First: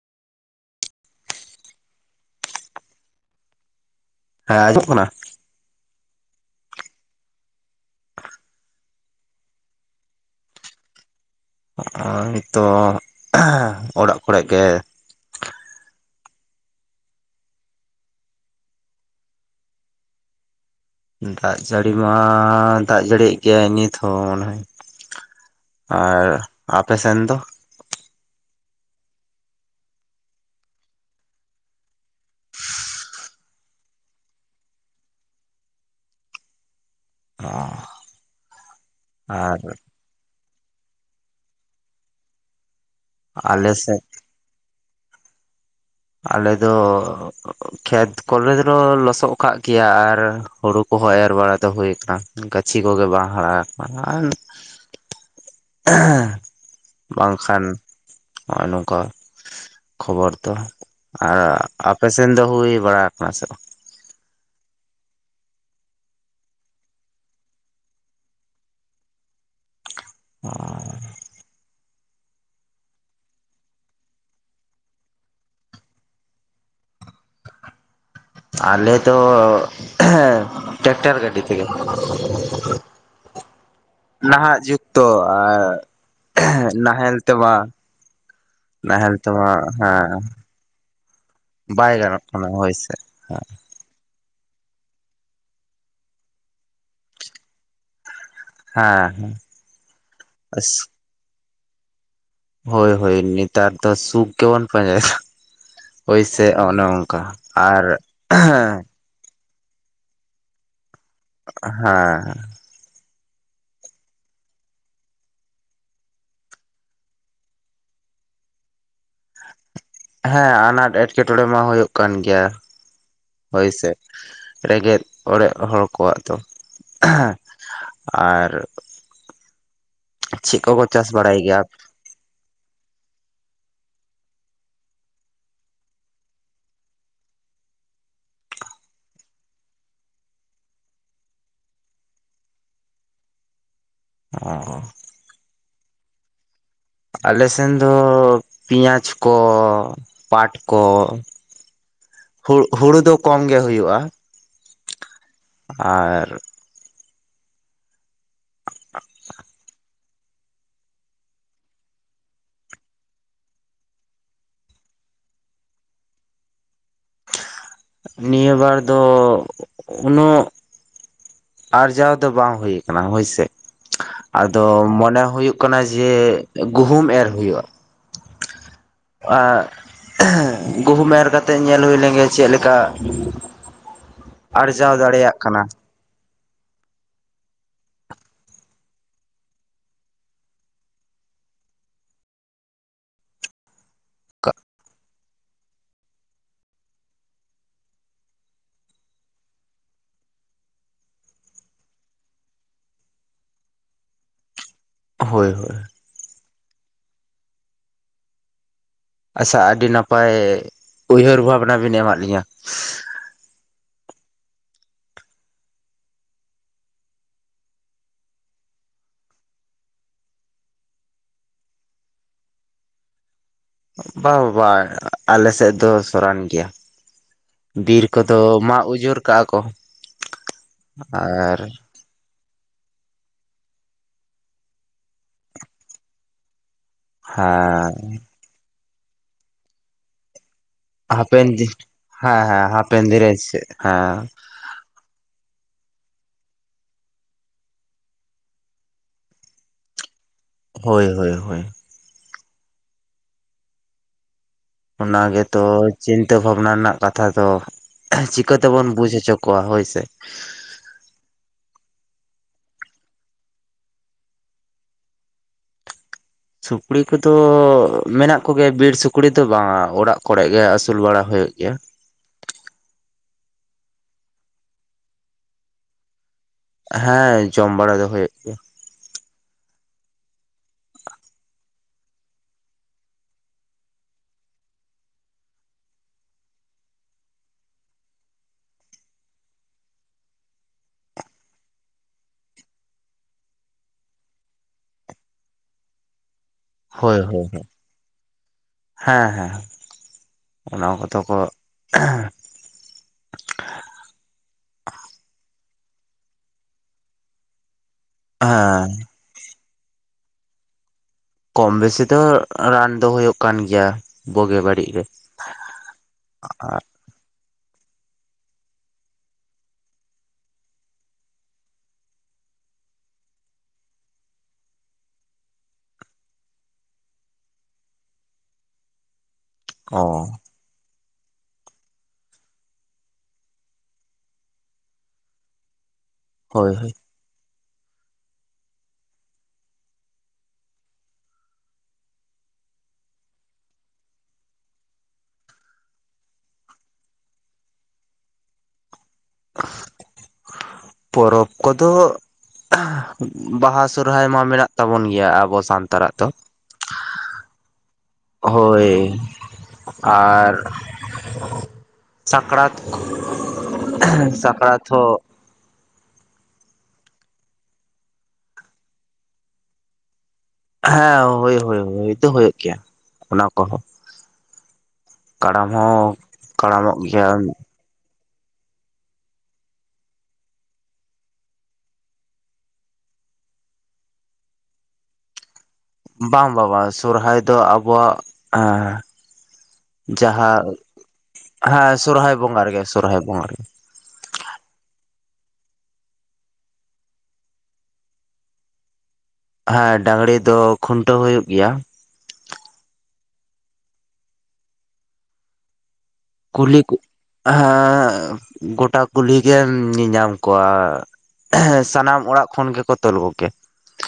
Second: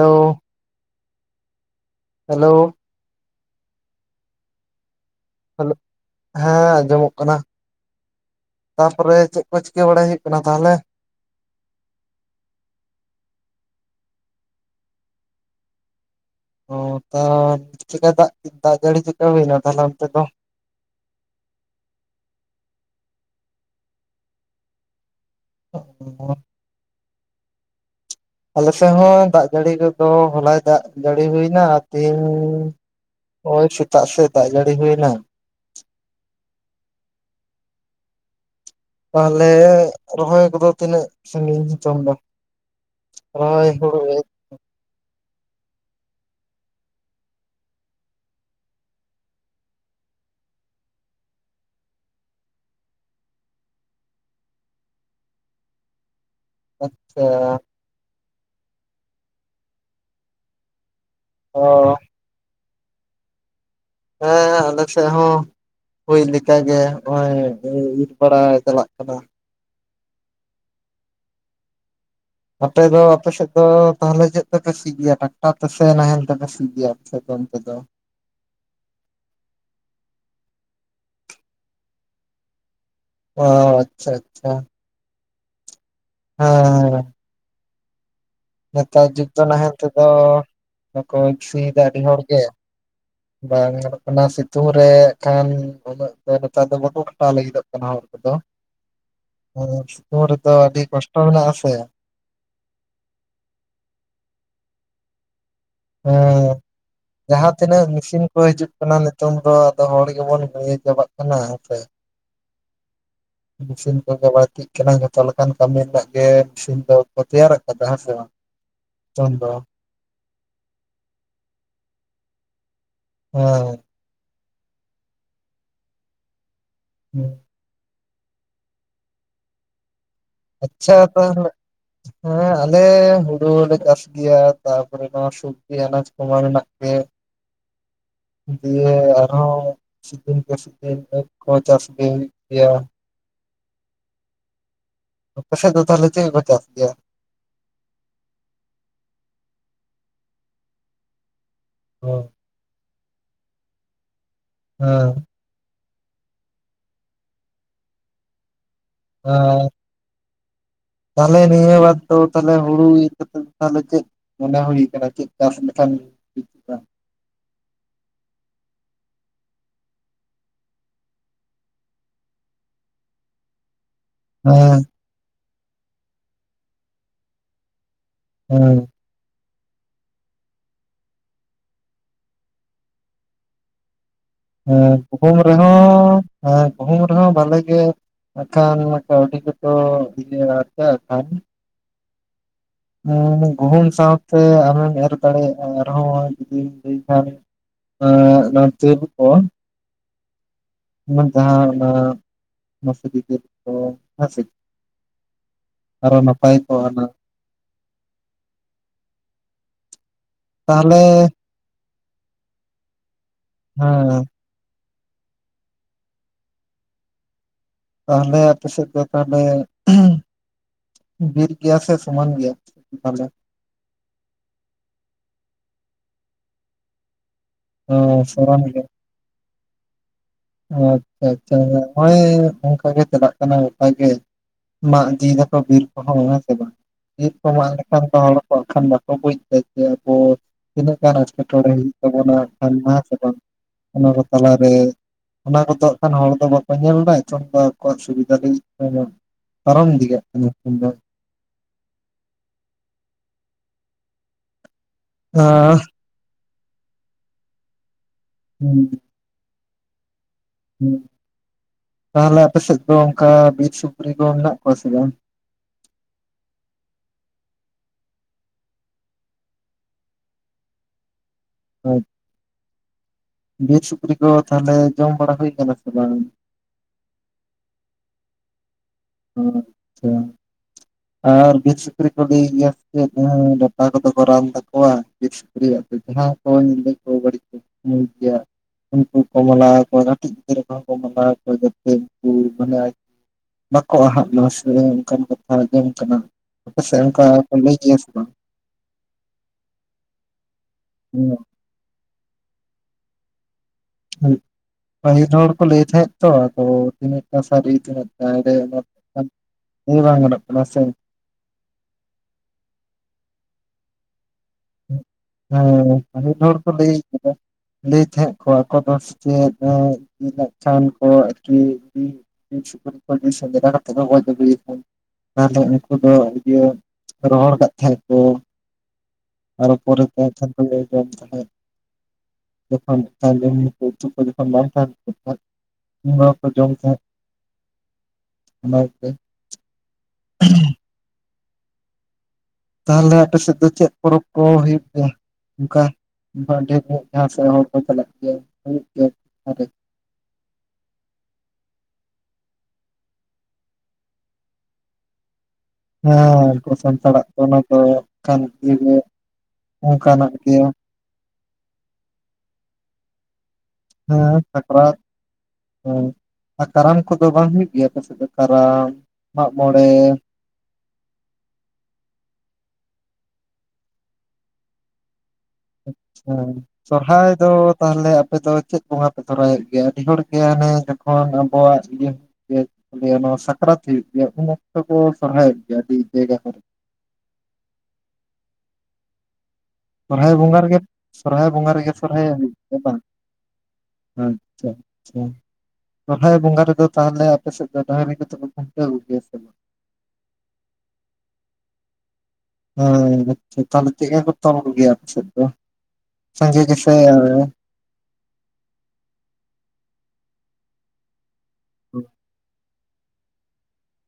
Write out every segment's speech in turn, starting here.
Hello hello ᱦᱮᱸ ᱟᱸᱡᱚᱢᱚᱜ ᱠᱟᱱᱟ ᱦᱮᱞᱳ, ᱦᱮᱸ ᱟᱸᱡᱚᱢᱚᱜ ᱠᱟᱱᱟ ᱛᱟᱯᱚᱨᱮ ᱪᱮᱫ ᱠᱚ ᱪᱤᱠᱟᱹ ᱵᱟᱲᱟᱭ ᱦᱩᱭᱩᱜ ᱠᱟᱱᱟ ᱛᱟᱦᱞᱮ ᱦᱚᱸᱜ-ᱚᱭ ᱱᱤᱛᱚᱜ ᱚᱲᱟᱜ ᱠᱚᱨᱮ ᱜᱮ ᱚ, ᱛᱚ ᱪᱮᱫᱠᱟ ᱫᱟᱜ, ᱫᱟᱜ ᱡᱟᱹᱲᱤ ᱪᱮᱫᱠᱟ ᱦᱩᱭᱱᱟ ᱛᱟᱦᱞᱮ ᱚᱱᱛᱮ ᱫᱚ ᱫᱟᱜ ᱡᱟᱹᱲᱤ ᱢᱟ ᱫᱟᱜ ᱡᱟᱹᱲᱤᱭᱮᱜ ᱜᱮᱭᱟᱭ ᱱᱤᱛᱦᱚᱸ ᱢᱚᱱᱮ ᱦᱚᱭ ᱟᱨ ᱟᱯᱮ ᱥᱮᱱ ᱫᱚ ᱟᱞᱮᱥᱮᱱ ᱦᱚᱸ ᱫᱟᱜ ᱡᱟᱹᱲᱤ ᱠᱚᱫᱚ ᱦᱚᱞᱟᱭ ᱫᱟᱜ ᱡᱟᱹᱲᱤ ᱦᱩᱭᱱᱟ ᱟᱨ ᱛᱤᱦᱤᱧ ᱳᱭ ᱥᱮᱛᱟᱜ ᱥᱮᱜ ᱫᱟᱜ ᱡᱟᱹᱲᱤ ᱦᱩᱭᱱᱟ ᱚ ᱛᱟᱦᱞᱮ ᱨᱚᱦᱚᱭ ᱠᱚᱫᱚ ᱛᱤᱱᱟᱹᱜ ᱥᱟᱹᱜᱤᱧ [unintelligible] ᱨᱚᱦᱚᱭ ᱟᱞᱮ ᱦᱩᱲᱩ ᱥᱮᱫ ᱟᱞᱮ ᱫᱚ ᱠᱷᱮᱛ ᱠᱚᱨᱮ ᱫᱚ ᱞᱚᱥᱚᱜ ᱠᱟᱜ ᱜᱮᱭᱟ ᱟᱨ ᱦᱩᱲᱩ ᱠᱚᱦᱚᱸ ᱮᱨ ᱵᱟᱲᱟ ᱫᱚ ᱦᱳᱭ ᱟᱠᱟᱱᱟ᱾ ᱜᱟᱹᱪᱷᱤ ᱠᱚᱜᱮ ᱵᱟᱝ ᱦᱟᱨᱟ ᱠᱟᱱᱟ ᱟᱨ [inaudible] ᱦᱮᱸ ᱟᱪᱪᱷᱟ ᱵᱟᱝᱠᱷᱟᱱ ᱦᱚᱸᱜᱼᱚᱭ ᱱᱚᱝᱠᱟ ᱠᱷᱚᱵᱚᱨ ᱫᱚ᱾ ᱟᱨ ᱚ ᱟᱯᱮᱥᱮᱱ ᱫᱚ ᱦᱩᱭ ᱵᱟᱲᱟ ᱟᱠᱟᱱᱟ ᱥᱮ ᱵᱟᱝ? ᱦᱮᱸ ᱟᱞᱮ ᱥᱮᱫ ᱦᱚᱸ ᱦᱩᱭ ᱞᱮᱠᱟᱜ ᱜᱮ ᱱᱚᱜᱼᱚᱭ ᱤᱨ ᱵᱟᱲᱟᱭ ᱪᱟᱞᱟᱜ ᱠᱟᱱᱟ᱾ ᱟᱨ [unintelligible] ᱟᱯᱮ ᱫᱚ ᱟᱯᱮᱥᱮᱫ ᱫᱚ ᱛᱟᱦᱚᱞᱮ ᱪᱮᱫ ᱛᱮᱯᱮ ᱥᱤᱭ ᱜᱮᱭᱟ ᱴᱟᱠᱴᱟᱨ ᱛᱮᱥᱮ ᱱᱟᱦᱮᱞ ᱛᱮᱯᱮ ᱥᱤ ᱜᱮᱭᱟ ᱟᱯᱮ ᱥᱮᱫ ᱫᱚ ᱚᱱᱛᱮ ᱫᱚ? ᱟᱞᱮ ᱫᱚ ᱴᱮᱠᱴᱟᱨ ᱜᱟᱹᱰᱤ ᱛᱮᱜᱮ᱾ ᱚ ᱟᱪᱪᱷᱟ ᱟᱪᱪᱷᱟ ᱱᱟᱦᱟᱜ ᱡᱩᱜᱽ ᱛᱚ ᱟ. ᱦᱮᱸ ᱱᱟᱦᱮᱞ ᱛᱮᱢᱟ᱾ ᱱᱮᱛᱟᱨ ᱱᱟᱦᱮᱞ ᱡᱩᱜᱽ ᱫᱚ ᱛᱮᱢᱟ ᱱᱟᱦᱮᱞ ᱛᱮᱫᱚ ᱦᱮᱸ ᱵᱟᱠᱩ ᱥᱩᱭᱤᱫᱟ ᱵᱟᱭ ᱟᱹᱰᱤ ᱦᱚᱲ ᱜᱟᱱᱚᱜ ᱜᱮ ᱠᱟᱱᱟ ᱦᱳᱭ ᱥᱮ ᱵᱟᱝ᱾ ᱚᱱᱟ ᱥᱤᱛᱩᱝ ᱨᱮ ᱠᱷᱟᱱ ᱩᱱᱟᱹᱜ ᱫᱚ ᱱᱮᱛᱟᱨ ᱫᱚ ᱵᱟᱠᱚ ᱠᱷᱟᱴᱟᱣ ᱞᱟᱹᱜᱤᱫᱚᱜ ᱠᱟᱱᱟ ᱦᱚᱲ ᱠᱚᱫᱚ᱾ ᱦᱮᱸ ᱦᱮᱸ ᱥᱤᱛᱩᱝ ᱨᱮᱫᱚ ᱟᱹᱰᱤ ᱠᱚᱥᱴᱚ ᱢᱮᱱᱟᱜ-ᱟ ᱥᱮ᱾ ᱦᱳᱭ ᱦᱳ ᱱᱮᱛᱟᱨ ᱫᱚ ᱥᱩᱠ ᱜᱮᱵᱚᱱ ᱯᱟᱡᱟᱭ᱾ ᱦᱮᱸ ᱡᱟᱦᱟᱸ ᱟᱨ ᱛᱤᱱᱟᱹᱜ ᱢᱮᱥᱤᱱ ᱠᱚ ᱦᱤᱡᱩᱜ ᱠᱟᱱᱟ ᱱᱤᱛᱚᱝ ᱫᱚ ᱟᱫᱚ ᱦᱚᱲ ᱜᱮᱵᱚᱱ ᱤᱭᱟᱹ ᱪᱟᱵᱟᱜ ᱠᱟᱱᱟ ᱛᱮ᱾ ᱦᱮᱸ ᱥ ᱜᱟᱵᱟ [unintelligible] ᱠᱟᱱᱟ ᱡᱚᱛᱚ ᱞᱮᱠᱟᱱ ᱠᱟᱹᱢᱤ ᱨᱮᱱᱟᱜ ᱜᱮ ᱢᱮᱥᱤᱱ ᱫᱚᱠᱚ ᱛᱮᱭᱟᱨ ᱟᱠᱟᱫᱟ ᱦᱮᱸ ᱥᱮ ᱵᱟᱝ ᱱᱤᱛᱚᱭ ᱫᱚ᱾ ᱦᱮᱸ ᱟᱱᱟᱴ ᱮᱴᱠᱮᱴᱚᱬᱮ ᱢᱟ ᱦᱩᱭᱩᱜ ᱠᱟᱱ ᱜᱮᱭᱟ ᱦᱮᱸ ᱦᱳᱭᱥᱮ᱾ ᱨᱮᱸᱜᱮᱡ ᱚᱲᱮᱡ ᱦᱚᱲ ᱠᱚᱣᱟᱜ ᱫᱚ᱾ ᱟᱨ ᱪᱮᱫ ᱠᱚᱠᱚ ᱟᱪᱪᱷᱟ ᱪᱟᱥ ᱵᱟᱲᱟᱭ ᱛᱟᱦᱚᱞᱮ᱾ ᱜᱮᱭᱟ ᱦᱮᱸ ᱟᱞᱮ ᱦᱩᱲᱩ ᱞᱮ ᱪᱟᱥ ᱜᱮᱭᱟ ᱛᱟᱯᱚᱨᱮ ᱱᱚᱣᱟ ᱥᱚᱵᱡᱤ ᱟᱱᱟᱡ ᱠᱚᱢᱟ ᱢᱮᱱᱟᱜ ᱜᱮ᱾ ᱫᱤᱭᱮ ᱟᱨᱦᱚᱸ ᱥᱤᱛᱩᱝ ᱠᱚ ᱥᱤᱛᱩᱝ ᱠᱚ ᱪᱟᱥ ᱜᱮ ᱦᱩᱭᱩᱜ ᱜᱮᱭᱟ ᱾ ᱚ ᱟᱯᱮᱥᱮ ᱫᱚ ᱛᱟᱦᱚᱞ ᱪᱮ ᱠᱚ ᱪᱟᱥ ᱜᱮᱭᱟᱹ ᱟᱞᱮ ᱥᱮᱱ ᱫᱚ ᱯᱮᱭᱟᱡᱽ ᱠᱚ ᱯᱟᱴ ᱠᱚ᱾ ᱦᱚ ᱦᱩᱲᱩ ᱫᱚ ᱠᱚᱢ ᱜᱮ ᱦᱩᱭᱩᱜᱼᱟ ᱾ ᱦᱮᱸ ᱟᱨ ᱚ [unintelligible] ᱛᱟᱦᱞᱮ ᱱᱤᱭᱟᱹ ᱵᱟᱫ ᱫᱚ ᱛᱟᱦᱚᱞᱮ ᱦᱩᱲᱩ ᱤᱨ ᱠᱟᱛᱮ ᱛᱟᱦᱚᱞᱮ ᱪᱮᱫ? ᱢᱚᱱᱮ ᱦᱩᱭ ᱟᱠᱟᱱ ᱪᱮᱫ ᱪᱟᱥ ᱞᱮᱠᱷᱟᱱ᱾ ᱱᱤᱭᱟᱹ ᱵᱟᱨ ᱫᱚ ᱩᱱᱟᱹᱜ ᱟᱨᱡᱟᱣ ᱫᱚ ᱵᱟᱝ ᱦᱩᱭ ᱠᱟᱱᱟ ᱦᱳᱭ ᱥᱮ ᱾ ᱟᱫᱚ ᱢᱚᱱᱮ ᱦᱩᱭᱩᱜ ᱠᱟᱱᱟ ᱡᱮ ᱜᱩᱦᱩᱢ ᱮᱨ ᱦᱩᱭᱩᱜᱼᱟ ᱾ ᱦᱮᱸ ᱟᱨ [unintelligible] ᱦᱮᱸ ᱜᱩᱦᱩᱢ ᱮᱨ ᱠᱟᱛᱮ ᱧᱮᱞ ᱦᱩᱭ ᱞᱮᱱ ᱜᱮ ᱪᱮᱫ ᱞᱮᱠᱟ? ᱦᱮᱸ ᱟᱨᱡᱟᱣ ᱫᱟᱲᱮᱭᱟᱜ ᱜᱩᱦᱩᱢ ᱠᱟᱱᱟ ᱨᱮᱦᱚᱸ ᱜᱩᱦᱩᱢ ᱨᱮᱦᱚᱸ ᱵᱷᱟᱞᱮ ᱜᱮ᱾ ᱟᱠᱷᱟᱱ ᱢᱟ ᱠᱟᱹᱣᱰᱤ [unintelligible] ᱠᱟᱣᱲᱤ ᱜᱮ ᱛᱚ ᱢᱮᱱᱟᱜ ᱛᱚ ᱟᱠᱷᱟᱱ ᱜᱩᱦᱩᱢ ᱥᱟᱶᱛᱮ ᱟᱢᱮᱢ ᱮᱨ ᱫᱟᱲᱮᱭᱟᱜᱼᱟ ᱟᱨᱦᱚᱸ ᱡᱩᱫᱤᱢ ᱞᱟᱹᱭ ᱠᱷᱟᱱ᱾ [unintelligible] ᱟᱨ ᱚᱱᱟ ᱱᱟ ᱛᱮᱞ ᱠᱚ ᱡᱟᱦᱟᱸ ᱚᱱᱟ [unintelligible] ᱦᱳᱭ ᱦᱳᱭ ᱟᱨᱚ ᱱᱟᱯᱟᱭ ᱠᱚᱜᱼᱟ ᱦᱟᱱᱟ ᱟᱪᱪᱷᱟ ᱟᱹᱰᱤ ᱱᱟᱯᱟᱭ ᱛᱟᱦᱚᱞᱮ ᱩᱭᱦᱟᱹᱨ ᱵᱷᱟᱵᱽᱱᱟ ᱵᱮᱱ ᱮᱢᱟᱫ ᱞᱤᱧᱟᱹ ᱾ ᱦᱮᱸ ᱛᱟᱦᱚᱞᱮ ᱟᱯᱮ ᱥᱮᱫ ᱫᱚ ᱛᱟᱦᱚᱞᱮ ᱵᱤᱨ ᱜᱮᱭᱟ ᱥᱮ ᱥᱚᱢᱟᱱ ᱜᱮᱭᱟ ᱛᱟᱦᱚᱞᱮ ᱵᱟ ᱵᱟ ᱟᱞᱮ ᱥᱮᱫ ᱫᱚ ᱥᱚᱨᱟᱱ ᱜᱮᱭᱟ ᱚ ᱵᱤᱨ ᱠᱚᱫᱚ ᱥᱚᱢᱟᱱ ᱜᱮᱭᱟ ᱢᱟᱜ ᱩᱡᱟᱹᱲ ᱠᱟᱜᱼᱟ ᱠᱚ ᱟᱪᱪᱷᱟ ᱟᱪᱪᱷᱟ ᱟᱨ ᱱᱚᱜᱼᱚᱭ ᱚᱱᱠᱟᱜ ᱜᱮ ᱪᱟᱞᱟᱜ ᱠᱟᱱᱟ ᱜᱚᱴᱟ ᱜᱮ ᱢᱟᱜ ᱤᱫᱤᱭ ᱫᱟᱠᱚ ᱵᱤᱨ ᱠᱚᱦᱚᱸ ᱵᱟᱝ ᱥᱮ ᱵᱟᱝ ᱵᱤᱨ ᱠᱚ ᱢᱟᱜ ᱦᱮᱸ ᱞᱮᱠᱷᱟᱱ ᱫᱚ ᱦᱚᱲᱠᱚᱜ ᱠᱷᱟᱱ ᱵᱟᱠᱚ ᱵᱩᱡ ᱮᱫᱟ ᱡᱮ ᱟᱵᱚ ᱛᱤᱱᱟᱹᱜ ᱜᱟᱱ ᱦᱟᱯᱮᱱ ᱮᱴᱠᱮᱴᱚᱬᱮ ᱫᱤᱱ ᱦᱩᱭᱩᱜ ᱛᱟᱵᱚᱱᱟ ᱦᱮᱸ ᱦᱮᱸ ᱠᱷᱟᱱ ᱢᱟ ᱦᱟᱯᱮᱱ ᱥᱮ ᱫᱤᱱ ᱨᱮ ᱵᱟᱝ ᱚᱱᱟ ᱠᱚ ᱦᱮᱸ ᱛᱟᱞᱟᱨᱮ ᱚᱱᱟ ᱠᱚᱫᱚ ᱦᱟᱸᱜ ᱠᱷᱟᱱ ᱦᱚᱲ ᱫᱚ ᱵᱟᱠᱚ ᱧᱮᱞᱫᱟ ᱮᱠᱷᱚᱱ ᱫᱚ ᱟᱠᱚᱣᱟᱜ ᱥᱩᱵᱤᱫᱷᱟ ᱞᱟᱹᱜᱤᱫ ᱯᱟᱨᱚᱢ ᱤᱫᱤᱭᱟ ᱦᱳᱭ ᱦᱳᱭ ᱦᱳᱭ ᱚᱱᱟ ᱜᱮᱛᱚ ᱟᱸ ᱪᱤᱱᱛᱟᱹ ᱵᱷᱟᱵᱱᱟ ᱨᱮᱱᱟᱜ ᱠᱟᱛᱷᱟ ᱫᱚ ᱪᱤᱠᱟᱹ ᱦᱩᱸ ᱛᱮᱵᱚᱱ ᱵᱩᱡ ᱦᱚᱪᱚ ᱠᱚᱣᱟ ᱠᱚᱣᱟ ᱦᱳᱭ ᱥᱮ ᱛᱟᱦᱚᱞᱮ ᱟᱯᱮ ᱥᱮᱫ ᱫᱚ ᱚᱱᱠᱟ ᱵᱤᱨ ᱥᱩᱠᱨᱤ ᱠᱚ ᱢᱮᱱᱟᱜ ᱠᱚᱣᱟ ᱥᱮ ᱵᱟᱝ ᱥᱩᱠᱨᱤ ᱠᱚᱫᱚ ᱢᱮᱱᱟᱜ ᱠᱚᱜᱮᱭᱟ ᱵᱤᱨ ᱥᱩᱠᱨᱤ ᱫᱚ ᱵᱟᱝᱟ ᱚᱲᱟᱜ ᱠᱚᱨᱮ ᱜᱮ ᱟᱹᱥᱩᱞ ᱵᱟᱲᱟ ᱦᱩᱭᱩᱜ ᱜᱮᱭᱟ [inaudible] ᱵᱤᱨ ᱥᱩᱠᱨᱤ ᱠᱚ ᱛᱟᱦᱚᱞᱮ ᱡᱚᱢ ᱵᱟᱲᱟ ᱦᱩᱭᱩ ᱟᱠᱟᱱᱟ ᱥᱮ ᱵᱟᱝ ᱦᱮᱸ ᱡᱚᱢ ᱵᱟᱲᱟ ᱫᱚ ᱦᱩᱭᱩᱜ ᱜᱮᱭᱟ ᱟᱪᱪᱷᱟ ᱟᱨ ᱵᱤᱨ ᱥᱩᱠᱨᱤ ᱠᱚ ᱞᱟᱹᱭ ᱜᱮᱭᱟ ᱥᱮ ᱪᱮᱫ ᱰᱟᱴᱟ ᱠᱚᱫᱚ ᱠᱚ ᱨᱟᱱ ᱛᱟᱠᱚᱣᱟ ᱵᱤᱨ ᱥᱩᱠᱨᱤ [unintelligible] ᱩᱱᱠᱩ ᱠᱚ ᱢᱟᱞᱟ ᱟᱠᱚᱣᱟ ᱠᱟᱹᱴᱤᱡ ᱜᱤᱫᱽᱨᱟᱹ ᱠᱚᱦᱚᱸ ᱠᱚ ᱢᱟᱞᱟ ᱡᱟᱛᱮ ᱩᱱᱠᱩ ᱢᱟᱱᱮ ᱵᱟᱠᱚ ᱟᱦᱟᱜ ᱢᱟ ᱥᱮ ᱚᱱᱠᱟᱱ ᱠᱟᱛᱷᱟ ᱟᱸᱡᱚᱢ ᱠᱟᱱᱟ ᱟᱯᱮ ᱥᱮᱫ ᱦᱳᱭ ᱚᱱᱠᱟ ᱦᱳᱭ ᱠᱚ ᱞᱟᱹᱭ ᱜᱮᱭᱟ ᱥᱮ ᱵᱟᱝ ᱦᱮᱸ ᱦᱮᱸ ᱚᱱᱟ ᱠᱚᱫᱚ ᱠᱚ ᱯᱟᱹᱦᱤᱞ ᱦᱚᱲ ᱠᱚ ᱞᱟᱹᱭ ᱛᱟᱦᱮᱸᱫ ᱛᱚ ᱟᱫᱚ ᱛᱤᱱᱟᱹᱜ ᱴᱟ ᱥᱟᱹᱨᱤ ᱛᱤᱱᱟᱹᱜ [unintelligible] ᱞᱟ. ᱦᱮᱸ ᱵᱟᱝ ᱜᱟᱱᱚᱜ ᱠᱟᱱᱟ ᱥᱮ ᱠᱚᱢ ᱵᱮᱥᱤ ᱫᱚ ᱨᱟᱱ ᱫᱚ ᱦᱩᱭᱩᱜ ᱠᱟᱱ ᱜᱮᱭᱟ ᱵᱩᱜᱤ ᱵᱟᱹᱲᱤ ᱦᱮᱸ ᱟᱹᱰᱤ ᱦᱚᱲ ᱠᱚ ᱞᱟᱹᱭ ᱠᱟᱫᱟ ᱞᱟᱹᱭ ᱛᱟᱦᱮᱸᱫ ᱠᱚ ᱟᱠᱚᱫᱚ ᱥᱮ ᱪᱮᱫ ᱮᱸ ᱠᱷᱟᱱ ᱠᱚ ᱟᱨᱠᱤ [unintelligible] ᱛᱟᱦᱚᱞᱮ ᱩᱱᱠᱩ ᱫᱚ ᱤᱭᱟᱹ ᱨᱚᱦᱚᱲ ᱟᱠᱟᱫ ᱛᱟᱦᱮᱸᱜ ᱠᱚ ᱟᱨᱚ ᱚ ᱯᱚᱨᱮᱛᱮᱠᱷᱟᱱ ᱫᱚᱞᱮ ᱡᱚᱢ ᱛᱟᱦᱮᱸᱫ [unintelligible] ᱡᱚᱠᱷᱟ ᱱᱟᱠᱷᱟᱱ ᱩᱛᱩ ᱠᱚ ᱵᱟᱝ [unintelligible] ᱠᱚ ᱡᱚᱢ ᱦᱳᱭ ᱦᱳᱭ ᱛᱟᱦᱮᱸᱫ ᱚᱱᱟᱛᱮ [inaudible] ᱛᱟᱦᱚᱞᱮ ᱟᱯᱮ ᱥᱮᱫ ᱫᱚ ᱪᱮᱫ ᱯᱚᱨᱚᱵᱽ ᱠᱚ ᱦᱩᱭᱩᱜ ᱜᱮᱭᱟ ᱚᱱᱠᱟ ᱰᱷᱮᱨ ᱡᱟᱦᱟᱸ ᱥᱮᱫ ᱦᱚᱲ ᱠᱚ ᱪᱟᱞᱟᱜ ᱜᱮᱭᱟ ᱦᱩᱭᱩᱜ ᱜᱮᱭᱟ ᱟᱨ ᱯᱚᱨᱚᱵ ᱠᱚᱫᱚ ᱵᱟᱦᱟ ᱥᱚᱦᱨᱟᱭ ᱢᱟ ᱢᱮᱱᱟᱜ ᱛᱟᱵᱚᱱ ᱜᱮᱭᱟ ᱟᱵᱚ ᱥᱟᱱᱛᱟᱲ ᱦᱮᱸ [inaudible] ᱥᱟᱱᱛᱟᱲᱟᱜ ᱫᱚ ᱚᱱᱟ ᱫᱚ ᱠᱟᱱ ᱜᱮ ᱦᱳᱭ ᱚᱱᱠᱟᱱᱟᱜ ᱜᱮ ᱟᱨ ᱥᱟᱠᱨᱟᱛ ᱦᱮᱸ ᱥᱟᱠᱨᱟᱛ ᱦᱮᱸ ᱟᱨ ᱠᱟᱨᱟᱢ ᱠᱚᱫᱚ ᱵᱟᱝ ᱦᱩᱭᱩᱜ ᱜᱮᱭᱟ ᱯᱟᱥᱮᱫ ᱫᱚ ᱠᱟᱨᱟᱢ ᱢᱟᱜ ᱢᱚᱬᱮ ᱦᱮᱸ ᱦᱳᱭ ᱦᱳᱭ ᱦᱩᱭ ᱫᱚ ᱦᱩᱭᱩᱜ ᱜᱮᱭᱟ ᱚᱱᱟ ᱠᱚᱦᱚᱸ ᱠᱟᱨᱟᱢ ᱦᱚᱸ ᱦᱮᱸ ᱠᱟᱨᱟᱢᱚᱜ ᱥᱚᱨᱦᱟᱭ ᱜᱮᱭᱟ ᱫᱚ ᱛᱟᱦᱚᱞᱮ ᱟᱯᱮ ᱫᱚ ᱪᱮᱫ ᱵᱚᱸᱜᱟ ᱯᱮ ᱛᱚᱨᱟᱭᱮᱫ ᱜᱮᱭᱟ ᱟᱹᱰᱤ ᱦᱚᱲᱜᱮ ᱦᱟᱱᱮ ᱡᱚᱠᱷᱚᱱ ᱟᱵᱚᱣᱟᱜ ᱤᱭᱟᱹ ᱱᱚᱣᱟ ᱥᱟᱠᱨᱟᱛ ᱦᱩᱭᱩᱜ ᱜᱮᱭᱟ ᱩᱱ ᱚᱠᱛᱚ ᱠᱚ ᱥᱚᱨᱦᱟᱭᱚᱜᱭᱟ ᱵᱟᱝ ᱵᱟᱝ ᱥᱚᱨᱦᱟᱭ ᱫᱚ ᱟᱵᱚᱣᱟᱜ ᱮ ᱥᱚᱨᱦᱟᱭ ᱵᱚᱸᱜᱟ ᱨᱮᱜᱮ ᱥᱚᱨᱦᱟᱭ ᱵᱚᱸᱜᱟ ᱨᱮᱜᱮ ᱥᱚᱨᱦᱟᱭᱟ ᱥᱚᱨᱦᱟᱭ ᱵᱚᱸᱜᱟ ᱨᱮᱜᱮ ᱵᱟᱝ ᱥᱚᱨᱦᱟᱭ ᱵᱚᱸᱜᱟ ᱨᱮᱜᱮ ᱟᱪᱪᱷᱟ ᱟᱪᱪᱷᱟ ᱥᱚᱨᱦᱟᱭ ᱵᱚᱸᱜᱟ ᱨᱮᱫᱚ ᱛᱟᱦᱚᱞᱮ ᱟᱯᱮ ᱥᱮᱫ ᱫᱚ ᱰᱟᱹᱦᱨᱤ ᱠᱚᱫᱚ ᱠᱚ ᱠᱷᱩᱱᱴᱟᱹᱣ ᱠᱚ ᱜᱮᱭᱟ ᱥᱮ ᱵᱟᱝ ᱦᱮᱸ ᱰᱟᱝᱨᱤ ᱫᱚ ᱠᱷᱩᱱᱴᱟᱹᱣ ᱦᱩᱭᱩᱜ ᱜᱮᱭᱟ ᱦᱮᱸ ᱟᱪᱪᱷᱟ ᱛᱟᱦᱚᱞᱮ ᱪᱮᱫ ᱠᱚ ᱛᱚᱞ ᱠᱚ ᱜᱮᱭᱟ ᱟᱯ ᱥᱮᱫ ᱫᱚ ᱥᱟᱸᱜᱮ ᱜᱮᱥᱮ ᱠᱩᱞᱤᱠᱩ [unintelligible] ᱜᱚᱴᱟ ᱠᱩᱞᱦᱤ ᱜᱮᱢ ᱧᱮᱧᱟᱢ ᱠᱚᱣᱟ ᱦᱮᱸ ᱥᱟᱱᱟᱢ ᱚᱲᱟᱜ ᱠᱷᱚᱱ ᱜᱮᱠᱚ ᱛᱚᱞ ᱠᱚ ᱜᱮᱭᱟ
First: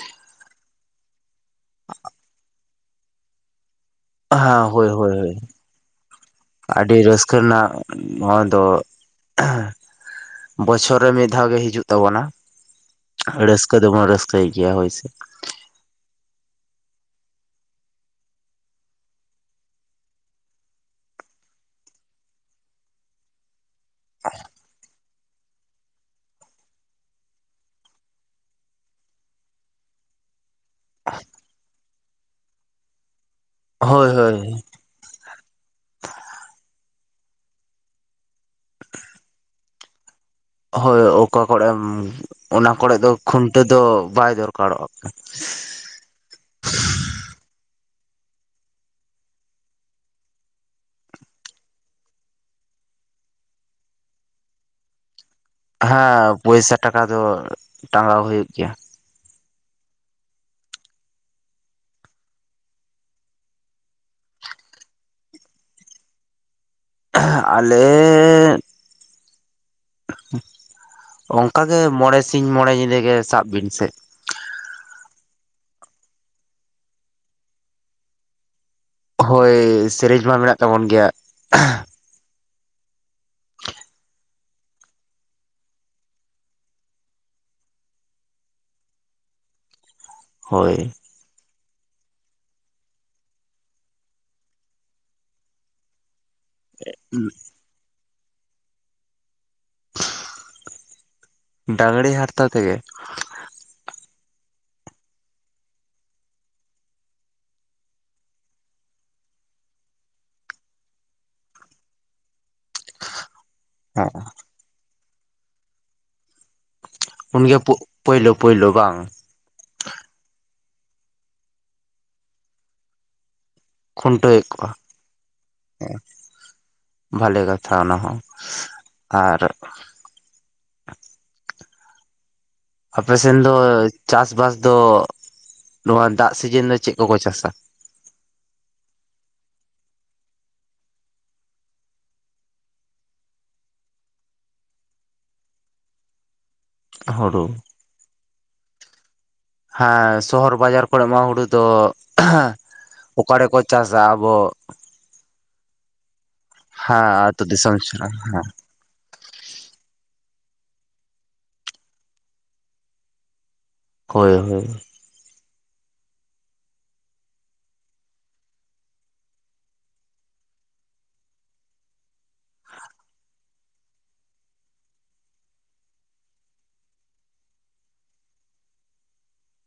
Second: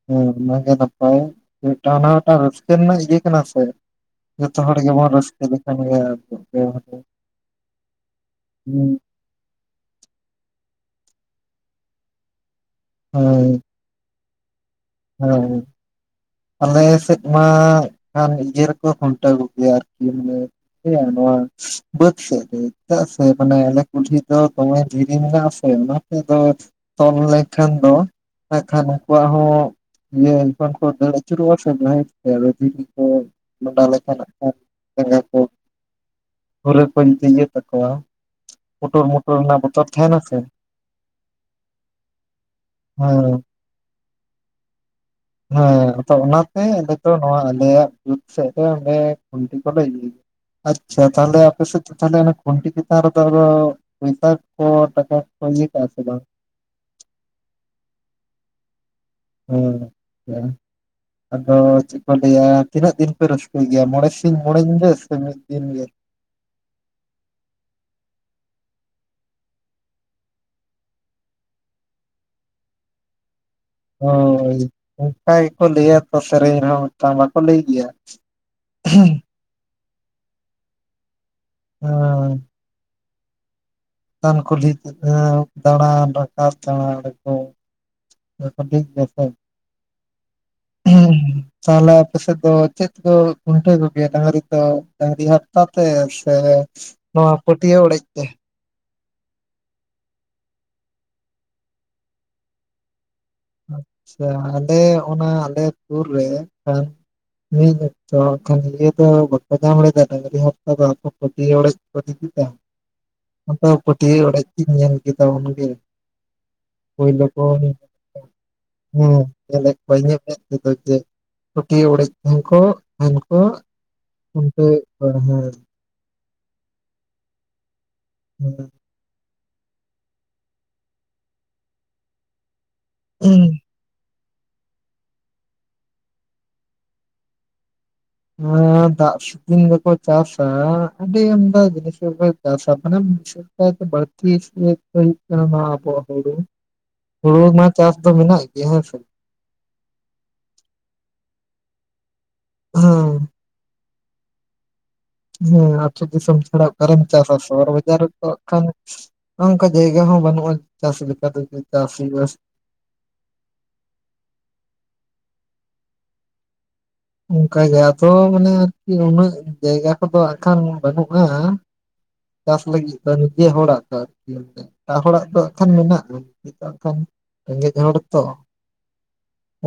ᱦᱮᱸ ᱚᱱᱟᱜᱮ ᱱᱟᱯᱟᱭ ᱢᱤᱴᱟᱝ ᱚᱱᱟ ᱦᱸ ᱢᱤᱴᱟᱝ ᱨᱟᱹᱥᱠᱟᱹ ᱨᱮᱱᱟᱜ ᱤᱭᱟᱹ ᱠᱟᱱᱟ ᱥᱮ ᱡᱚᱛᱚ ᱦᱮᱸ ᱦᱚᱲ ᱦᱳᱭ ᱜᱮᱵᱚᱱ ᱦᱳᱭ ᱨᱟᱹᱥᱠᱟᱹ ᱞᱮᱠᱷᱟᱱ ᱜᱮ ᱦᱩᱸ ᱟᱹᱰᱤ ᱨᱟᱹᱥᱠᱟᱹ ᱨᱮᱱᱟᱜ ᱱᱚᱣᱟ ᱫᱚ [unintelligible] ᱵᱚᱪᱷᱚᱨ ᱨᱮ ᱢᱤᱫ ᱫᱷᱟᱣ ᱜᱮ ᱦᱤᱡᱩᱜ ᱛᱟᱵᱚᱱᱟ ᱨᱟᱹᱥᱠᱟᱹ ᱨᱟᱥᱠᱟᱹ ᱫᱚᱵᱚᱱ ᱨᱚᱥᱠᱟᱹᱭ ᱜᱮᱭᱟ ᱦᱳᱭ ᱥᱮ ᱦᱮᱸ ᱦᱮᱸ ᱟᱞᱮ ᱥᱮᱫ ᱢᱟ ᱮᱠᱷᱟᱱ ᱤᱭᱟᱹ ᱨᱮᱠᱚ ᱠᱷᱩᱱᱴᱟᱹᱣ ᱠᱚᱜᱮᱭᱟ ᱟᱨᱠᱤ ᱢᱟᱱᱮ ᱱᱚᱣᱟ ᱵᱟᱹᱫ ᱥᱮᱫ ᱨᱮ ᱪᱮᱫᱟᱜ ᱥᱮ ᱢᱟᱱᱮ ᱟᱠᱮ ᱠᱩᱞᱦᱤ ᱫᱚ ᱫᱚᱢᱮ [unintelligible] ᱢᱮᱱᱟᱜ ᱟᱥᱮ ᱚᱱᱟᱛᱮ ᱫᱚ ᱛᱚᱞ ᱞᱮᱱᱠᱷᱟᱱ ᱫᱚ ᱟᱠᱷᱟᱱ ᱩᱱᱠᱩᱣᱟᱜ ᱦᱚᱸ ᱤᱭᱟᱹ ᱡᱚᱠᱷᱚᱱ ᱠᱚ ᱫᱟᱹᱲ ᱟᱪᱩᱨᱚᱜ ᱟ ᱥᱮ ᱡᱟᱦᱟᱭ [unintelligible] ᱠᱚ ᱦᱳᱭ ᱦᱳᱭ [unintelligible] ᱯᱮᱱᱮ ᱠᱚ [unintelligible] ᱼᱼᱼᱼ ᱛᱟᱠᱚᱣᱟ ᱯᱩᱴᱩᱨ ᱢᱩᱴᱩᱨ ᱨᱮᱱᱟᱜ ᱵᱚᱛᱚᱨ ᱛᱟᱦᱮᱸᱱᱟ ᱥᱮ ᱦᱳᱭ ᱚᱠᱟ ᱠᱚᱨᱮᱢ ᱚᱱᱟ ᱠᱚᱨᱮ ᱫᱚ ᱦᱮᱸ ᱠᱷᱩᱱᱴᱟᱹᱣ ᱫᱚ ᱵᱟᱭ ᱫᱚᱨᱠᱟᱨᱚᱜᱼᱟ ᱦᱮᱸ ᱟᱫᱚ ᱚᱱᱟᱛᱮ ᱟᱞᱮ ᱫᱚ ᱱᱚᱣᱟ ᱟᱞᱮᱭᱟᱜ ᱡᱩᱛ ᱥᱮᱫ ᱨᱮ ᱠᱷᱩᱱᱴᱤ ᱠᱚᱞᱮ ᱤᱭᱟᱹ ᱜᱮᱭᱟ ᱟᱪᱪᱷᱟ ᱛᱟᱦᱚᱞᱮ ᱟᱯᱮ ᱥᱮᱫ ᱛᱟᱦᱮ ᱠᱷᱩᱱᱴᱤ ᱪᱮᱛᱟᱱ ᱨᱮᱫᱚ ᱟᱫᱚ ᱯᱚᱭᱥᱟ ᱠᱚ ᱴᱟᱠᱟ ᱠᱚ ᱤᱭᱟᱹ ᱠᱟᱜᱼᱟ ᱥᱮ ᱵᱟᱝ ᱦᱮᱸ ᱯᱚᱭᱥᱟ ᱴᱟᱠᱟ ᱫᱚ ᱴᱟᱸᱜᱟᱣ ᱦᱩᱭᱩᱜ ᱜᱮᱭᱟ ᱦᱮ [unintelligible] ᱟᱫᱚ ᱪᱮᱫ ᱠᱚ ᱞᱟᱹᱭᱟ ᱛᱤᱱᱟᱹᱜ ᱫᱤᱱ ᱯᱮ ᱨᱟᱹᱥᱠᱟᱹᱭ ᱜᱮᱭᱟ ᱢᱚᱬᱮ ᱥᱤᱧ ᱢᱚᱬᱮ ᱧᱤᱫᱟᱹ ᱥᱮ ᱢᱤᱫ ᱫᱤᱱ ᱜᱮ ᱟᱞᱮ ᱚᱱᱠᱟ ᱜᱮ ᱢᱚᱬᱮ ᱥᱤᱧ ᱢᱚᱬᱮ ᱧᱤᱫᱟᱹ ᱜᱮ ᱥᱟᱵ ᱵᱤᱱ ᱥᱮ ᱦᱳᱭ ᱚᱱᱠᱟ ᱜᱮᱠᱚ ᱞᱟᱹᱭᱟ ᱛᱚ ᱥᱮᱨᱮᱧ ᱨᱮᱦᱚᱸ ᱢᱤᱫᱴᱟᱝ ᱵᱟᱠᱚ ᱞᱟᱹᱭ ᱜᱮᱭᱟ [unintelligible] ᱦᱳᱭ ᱥᱮᱨᱮᱧ ᱢᱟ ᱢᱮᱱᱟᱜ ᱛᱟᱵᱚᱱ ᱜᱮᱭᱟ ᱪᱮᱛᱟᱱ ᱠᱩᱞᱦᱤ ᱫᱟᱬᱟᱱ ᱨᱟᱠᱟᱵ ᱫᱟᱬᱟ ᱨᱟᱡᱟᱵ [unintelligible] ᱴᱷᱤᱠ ᱜᱮ ᱥᱮ ᱦᱳᱭ [unintelligible] ᱛᱟᱦᱚᱞᱮ ᱟᱯᱮ ᱥᱮᱫ ᱫᱚ ᱪᱮᱫᱠᱚ ᱠᱷᱩᱱᱴᱟᱹᱣ ᱠᱚᱜᱮᱭᱟ ᱰᱟᱝᱨᱤ ᱫᱚ ᱰᱟᱹᱝᱨᱤ ᱦᱟᱨᱛᱟ ᱛᱮ ᱥᱮ ᱱᱚᱣᱟ ᱯᱟᱹᱴᱭᱟᱹ ᱚᱲᱮᱡ ᱛᱮ [unintelligible] ᱰᱟᱝᱨᱤ ᱦᱟᱨᱛᱟ ᱛᱮ ᱜᱮ ᱟᱪᱪᱷᱟ ᱟᱞᱮ ᱚᱱᱟ ᱟᱞᱮ ᱥᱩᱨ ᱨᱮ ᱠᱷᱟᱱ ᱢᱤᱫ ᱚᱠᱛᱚ ᱠᱷᱟᱱ ᱤᱭᱟᱹ ᱫᱚ ᱵᱟᱠᱚᱧᱟᱢ ᱞᱮᱫᱟ ᱰᱟᱝᱨᱤ ᱦᱟᱨᱛᱟ ᱫᱚ ᱯᱟᱹᱴᱤᱭᱟᱹ ᱚᱲᱮᱡ [unintelligible] ᱟᱫᱚ ᱦᱮᱸ ᱯᱟᱹᱴᱭᱟᱹ ᱚᱲᱮᱡ ᱛᱤᱧ ᱧᱮᱞ ᱠᱮᱫᱟ ᱩᱱᱜᱮ ᱯᱳᱭᱞᱳ ᱠᱚ ᱩᱱ ᱜᱮ ᱯᱳᱭᱞᱳ ᱯᱳᱭᱞᱳ ᱵᱟᱝ ᱦᱮᱸ ᱧᱮᱞᱮᱫ ᱠᱚᱣᱟᱧ ᱤᱧᱟ ᱢᱮᱫ ᱛᱮᱫᱚ ᱡᱮ ᱯᱟᱹᱴᱤᱭᱟᱹ ᱚᱲᱮᱡ ᱛᱟᱦᱮᱱ ᱠᱚ [unintelligible] ᱠᱷᱩᱱᱴᱟᱹᱣᱮᱫ ᱠᱚᱣᱟ ᱦᱮᱸ ᱵᱷᱟᱞᱮ ᱠᱟᱛᱷᱟ ᱚᱱᱟ ᱦᱚᱸ [inaudible] ᱟᱨ ᱟᱯᱮᱥᱮᱱ ᱦᱮᱸ ᱫᱚ ᱪᱟᱥ ᱵᱟᱥ ᱫᱚ ᱱᱚᱣᱟ ᱫᱟᱜ ᱥᱤᱡᱤᱱ ᱫᱚ ᱪᱮᱫ ᱠᱚᱠᱚ ᱪᱟᱥᱟ ᱱᱚᱣᱟ ᱫᱟᱜ ᱫᱤᱱ ᱫᱚᱠᱚ ᱪᱟᱥᱟ ᱟᱹᱰᱤ ᱟᱢᱫᱟ ᱡᱤᱱᱤᱥ ᱜᱮᱠᱚ ᱪᱟᱥᱟ ᱢᱟᱱᱮ ᱚᱠᱟ ᱫᱚ ᱵᱷᱟᱹᱲᱛᱤ ᱦᱩᱭᱩᱜ ᱠᱟᱱᱟ ᱦᱟᱜ ᱟᱵᱚᱣᱟᱜ ᱦᱩᱲᱩ ᱦᱩᱲᱩ ᱢᱟ ᱪᱟᱥ ᱫᱚ ᱢᱮᱱᱟᱜ ᱜᱮ ᱦᱮᱸ ᱥᱮ, ᱦᱮᱸ ᱥᱚᱦᱚᱨ ᱵᱟᱡᱟᱨ ᱠᱚᱨᱮ ᱢᱟ ᱦᱩᱲᱩ ᱫᱚ ᱦᱮᱸ ᱚᱠᱟᱮᱠᱚ ᱪᱟᱥ ᱪᱟᱥᱟ ᱟᱵᱚ, ᱦᱮᱸ ᱟᱛᱩ ᱫᱤᱥᱚᱢ ᱪᱷᱟᱲᱟ ᱚᱠᱟᱨᱮᱢ ᱦᱮᱸ ᱪᱟᱥᱟ ᱟᱹᱛᱩ ᱥᱚᱦᱚᱨ ᱫᱤᱥᱚᱢ ᱵᱟᱡᱟᱨ ᱥᱮᱱᱟᱜ ᱨᱮᱫᱚ ᱦᱮᱸ ᱠᱷᱟᱱ, ᱚᱱᱠᱟ ᱡᱟᱭᱜᱟ ᱦᱚᱸ ᱵᱟᱹᱱᱩᱜᱼᱟ ᱪᱟᱥ ᱞᱮᱠᱟᱛᱮ ᱪᱟᱥ ᱦᱩᱭᱩᱜ ᱟ ᱥᱮ, ᱦᱳᱭ ᱦᱳᱭ, ᱚᱱᱠᱟ ᱜᱮ ᱟᱫᱚ ᱢᱟᱱᱮ ᱟᱨᱠᱤ ᱩᱱᱟᱹᱜ ᱡᱟᱭᱜᱟ ᱠᱚᱫᱚ ᱦᱟᱜᱠᱷᱟᱱ ᱵᱟᱹᱱᱩᱜᱼᱟ᱾ ᱪᱟᱥ ᱞᱟᱹᱜᱤᱫ ᱫᱚ ᱱᱤᱡᱮ ᱦᱚᱲᱟᱜ ᱫᱚ ᱟᱨᱠᱤ, ᱮᱴᱟᱜ ᱦᱚᱲᱟᱜ ᱫᱚ ᱦᱟᱜ ᱠᱷᱟᱱ ᱢᱮᱱᱟᱜᱼᱟ ᱱᱚᱜ ᱦᱟᱜ ᱠᱷᱟᱱ ᱨᱮᱸᱜᱮᱡ ᱦᱚᱲ ᱛᱚ᱾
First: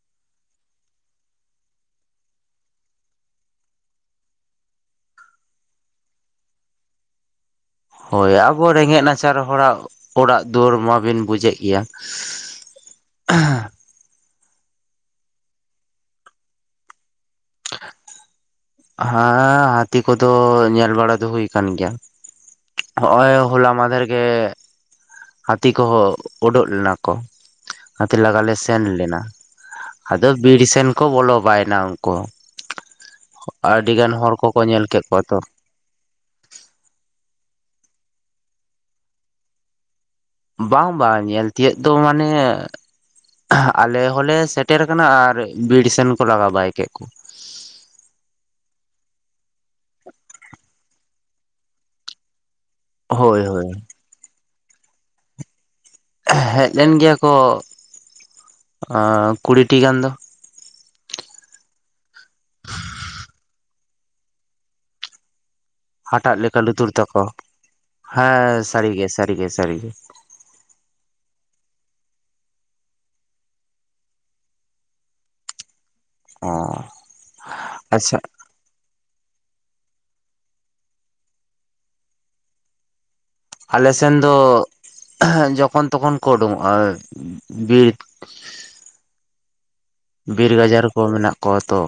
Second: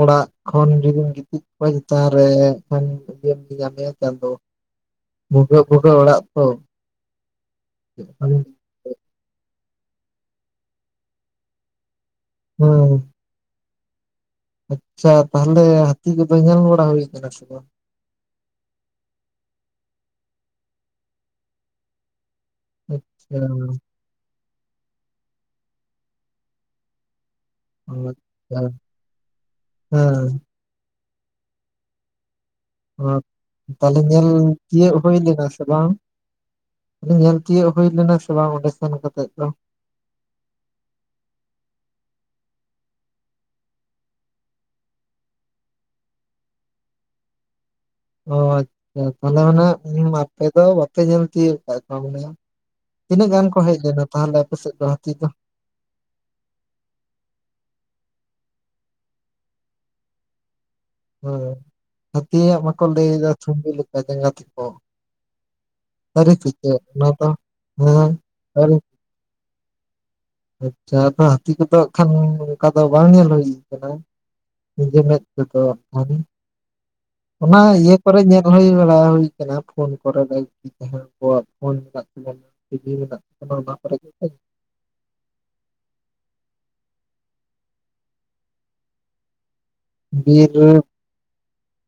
ᱚᱲᱟᱜ ᱠᱷᱚᱱ ᱡᱩᱫᱤᱢ ᱜᱤᱛᱤᱡ ᱠᱚᱜᱼᱟ ᱤᱡ ᱪᱮᱛᱟᱱ ᱨᱮ ᱠᱷᱟᱱ ᱤᱭᱟᱹᱢ ᱧᱮᱞ ᱧᱟᱢᱮᱭᱟ ᱪᱟᱸᱫᱚ ᱵᱷᱩᱜᱟᱹᱜ ᱵᱷᱩᱜᱟᱹᱜ ᱚᱲᱟᱜ ᱛᱚ᱾ ᱦᱮᱸ ᱦᱳᱭ ᱟᱵᱚ ᱨᱮᱸᱜᱮᱡ ᱱᱟᱪᱟᱨ ᱦᱚᱲᱟᱜ ᱚᱲᱟᱜ ᱫᱩᱣᱟᱹᱨ ᱢᱟᱵᱤᱱ ᱵᱩᱡᱮᱜ ᱜᱮᱭᱟ᱾ ᱦᱩᱸ᱾ [unintelligible] ᱟᱪᱪᱷᱟ ᱛᱟᱦᱞᱮ ᱦᱟᱹᱛᱤ ᱠᱚᱫᱚ ᱧᱮᱞ ᱵᱟᱲᱟ ᱦᱩᱭ ᱠᱟᱱᱟ ᱥᱮ ᱵᱟᱝ? ᱦᱮᱸ ᱦᱟᱹᱛᱤ ᱠᱚᱫᱚ ᱧᱮᱞ ᱵᱟᱲᱟ ᱫᱚ ᱦᱩᱭ ᱟᱠᱟᱱ ᱜᱮᱭᱟ᱾ ᱦᱚᱜ ᱚᱭ ᱟᱪᱪᱷᱟ ᱦᱚᱞᱟ ᱢᱟᱫᱷᱮᱨ ᱜᱮ ᱦᱟᱹᱛᱤ ᱠᱚᱦᱚᱸ ᱳᱰᱳᱠ ᱞᱮᱱᱟ ᱠᱚ᱾ ᱦᱟᱹᱛᱤ ᱞᱟᱜᱟ ᱞᱮ ᱟᱪᱪᱷᱟ ᱥᱮᱱ ᱞᱮᱱᱟ ᱟᱫᱚ ᱵᱤᱨ ᱥᱮᱱ ᱠᱚ ᱵᱚᱞᱚ ᱵᱟᱭᱮᱱᱟ ᱩᱱᱠᱩ ᱦᱚᱸ ᱛᱟᱦᱞᱮ ᱧᱮᱞ ᱧᱮᱞ ᱛᱤᱭᱟᱹᱜ ᱠᱮᱫ ᱦᱩᱭ ᱠᱚᱣᱟ ᱛᱚ ᱞᱮᱱᱟ ᱥᱮ ᱥᱮ ᱵᱟᱝ ᱧᱮᱞ ᱛᱤᱭᱳᱟᱹᱜ ᱦᱩᱭ ᱞᱮᱱᱟ ᱥᱮ ᱵᱟᱝ ᱚᱸᱰᱮ ᱥᱮᱱ ᱠᱟᱛᱮᱜ ᱫᱚ? ᱵᱟᱝ ᱵᱟᱝ ᱧᱮᱞ ᱛᱤᱭᱳᱜ ᱫᱚ ᱢᱟᱱᱮ ᱟᱞᱮ ᱦᱚᱞᱮ ᱥᱮᱴᱮᱨ ᱟᱠᱟᱱᱟ ᱟᱨ ᱵᱤᱨ ᱥᱮᱱ ᱠᱚ ᱞᱟᱜᱟ ᱵᱟᱭ ᱠᱮᱜ ᱠᱚ᱾ ᱚ ᱟᱪᱪᱷᱟ ᱛᱟᱦᱚᱞᱮ ᱚᱱᱟ ᱟᱯᱮ ᱫᱚ ᱵᱟᱯᱮ ᱧᱮᱞ ᱛᱤᱭᱳᱜ ᱠᱟᱜ ᱠᱚᱣᱟ ᱵᱚᱞᱮᱭᱟ, ᱛᱤᱱᱟᱹᱜ ᱦᱳᱭ ᱜᱟᱱ ᱠᱚ ᱦᱳᱭ ᱦᱮᱡ ᱞᱮᱱᱟ ᱛᱟᱦᱚᱞᱮ ᱟᱯᱮ ᱥᱮᱜ ᱫᱚ ᱦᱟᱹᱛᱤ ᱫᱚ? ᱦᱮᱡ ᱞᱮᱱ ᱜᱮᱭᱟ ᱠᱚ ᱠᱩᱲᱤᱴᱤ ᱜᱟᱱ ᱫᱚ, ᱦᱮᱸ ᱦᱟᱹᱛᱤᱭᱟᱜ ᱢᱟᱠᱚ ᱞᱟᱹᱭᱫᱟ ᱪᱷᱩᱢᱵᱤ ᱞᱮᱠᱟ ᱡᱟᱸᱜᱟ ᱛᱟᱠᱚ, ᱥᱟᱹᱨᱤ ᱦᱟᱴᱟᱜ ᱥᱮ ᱞᱮᱠᱟ ᱪᱮᱫ ᱞᱩᱛᱩᱨ ᱚᱱᱟ ᱛᱟᱠᱚ ᱫᱚ ᱦᱮᱸ ᱥᱟᱹᱨᱤᱜᱮ ᱥᱟᱹᱨᱤᱜᱮ ᱥᱟᱹᱨᱤᱜᱮ, ᱟᱪᱪᱷᱟ ᱟᱫᱚ ᱦᱟᱹᱛᱤ ᱠᱚᱫᱚ ᱦᱟᱜ ᱠᱷᱟᱱ ᱚᱱᱠᱟ ᱫᱚ ᱵᱟᱝ ᱧᱮᱞ ᱦᱩᱭᱩ ᱟᱠᱟᱱᱟ᱾ ᱱᱤᱡᱮ ᱢᱮᱫ ᱛᱮᱫᱚ ᱟᱣᱨᱤ ᱚ ᱚᱱᱟ ᱤᱭᱟᱹ ᱟᱪᱪᱷᱟ ᱠᱚᱨᱮ ᱧᱮᱞ [unintelligible] ᱦᱩᱭ ᱵᱟᱲᱟ ᱦᱩᱭ ᱟᱠᱟᱱᱟ ᱯᱷᱳᱱ ᱠᱚᱨᱮ ᱫᱚ ᱡᱟᱦᱟᱸᱣ ᱠᱚ ᱟᱜ ᱯᱷᱳᱱ ᱢᱮᱱᱟᱜ ᱛᱟᱵᱚᱱᱟ ᱴᱤᱵᱷᱤ ᱢᱮᱱᱟᱜ ᱛᱟᱵᱚᱱᱟ, ᱚᱱᱟ ᱟᱞᱮ ᱠᱚᱨᱮ ᱜᱮ ᱥᱮᱱ ᱫᱚ [inaudible] ᱡᱚᱠᱷᱚᱱ ᱛᱚᱠᱷᱚᱱ ᱠᱚ ᱚᱱᱰᱳᱝᱚᱜ-ᱟ ᱵᱤᱨ ᱵᱤᱨ ᱜᱟᱡᱟᱲ ᱠᱚ ᱢᱮᱱᱟᱜ ᱠᱚᱣᱟ ᱛᱚ,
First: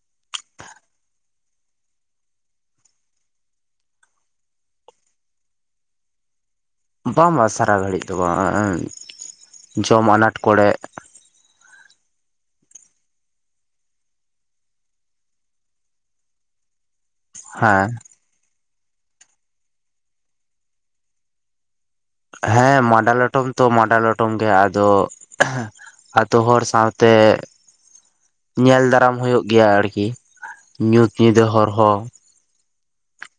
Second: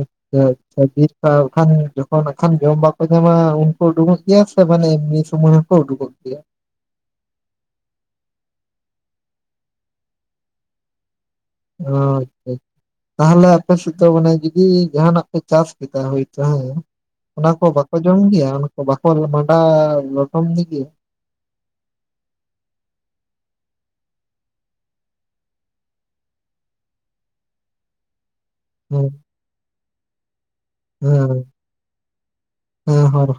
ᱟᱪᱪᱷᱟ ᱟᱪᱪᱷᱟ ᱵᱤᱨ ᱠᱷᱟᱱ ᱟᱠᱷᱟᱱ ᱡᱚᱠᱷᱚᱱ ᱱᱟᱜ ᱠᱷᱟᱱ ᱡᱚᱢ ᱵᱟᱠᱚ ᱧᱟᱢᱟ ᱩᱱᱠᱩ ᱩᱸᱰᱩᱝᱚᱜ ᱜᱮᱭᱟ ᱥᱮ ᱢᱟᱱᱮ ᱮᱢᱱᱤ ᱥᱚᱢᱚᱭ ᱦᱚᱸᱠᱚ ᱩᱰᱩᱠᱚᱜ ᱜᱮᱭᱟ? ᱵᱟᱝ ᱵᱟᱝ ᱥᱟᱨᱟ ᱜᱷᱟᱹᱲᱤᱡ ᱫᱚ ᱵᱟᱝ ᱡᱚᱢ ᱟᱱᱟᱴ ᱠᱚᱨᱮ, [unintelligible] ᱛᱟᱦᱚᱞᱮ ᱟᱯᱮ ᱥᱮᱜ ᱫᱚ ᱢᱟᱱᱮ ᱡᱩᱫᱤ ᱡᱟᱦᱱᱟᱜ ᱯᱮ ᱪᱟᱥ ᱠᱮᱫᱟ ᱦᱳᱭᱛᱳ ᱦᱮᱸ, ᱚᱱᱟᱠᱚ ᱦᱮᱸ ᱵᱟᱠᱚ ᱡᱚᱢᱜᱭᱟ ᱚᱱᱟᱠᱚ ᱵᱟᱠᱚ ᱢᱟᱸᱰᱟ ᱞᱚᱴᱚᱢ ᱜᱮᱭᱟ? ᱦᱮᱸ ᱢᱟᱸᱰᱟ ᱞᱚᱴᱚᱢ ᱛᱚ ᱢᱟᱸᱰᱟ ᱞᱚᱴᱚᱢ ᱜᱮ ᱟᱫᱚ ᱟᱛᱳ ᱦᱚᱲ ᱥᱟᱶᱛᱮ, [inaudible] ᱧᱮᱞ ᱦᱮᱸ ᱫᱟᱨᱟᱢ ᱦᱩᱭᱩᱜ ᱜᱮᱭᱟ ᱟᱨᱠᱤ ᱧᱩᱛ ᱦᱮᱸ ᱧᱤᱫᱟᱹ ᱦᱚᱨ ᱦᱚᱸ᱾ ᱦᱮᱸ ᱦᱚᱨ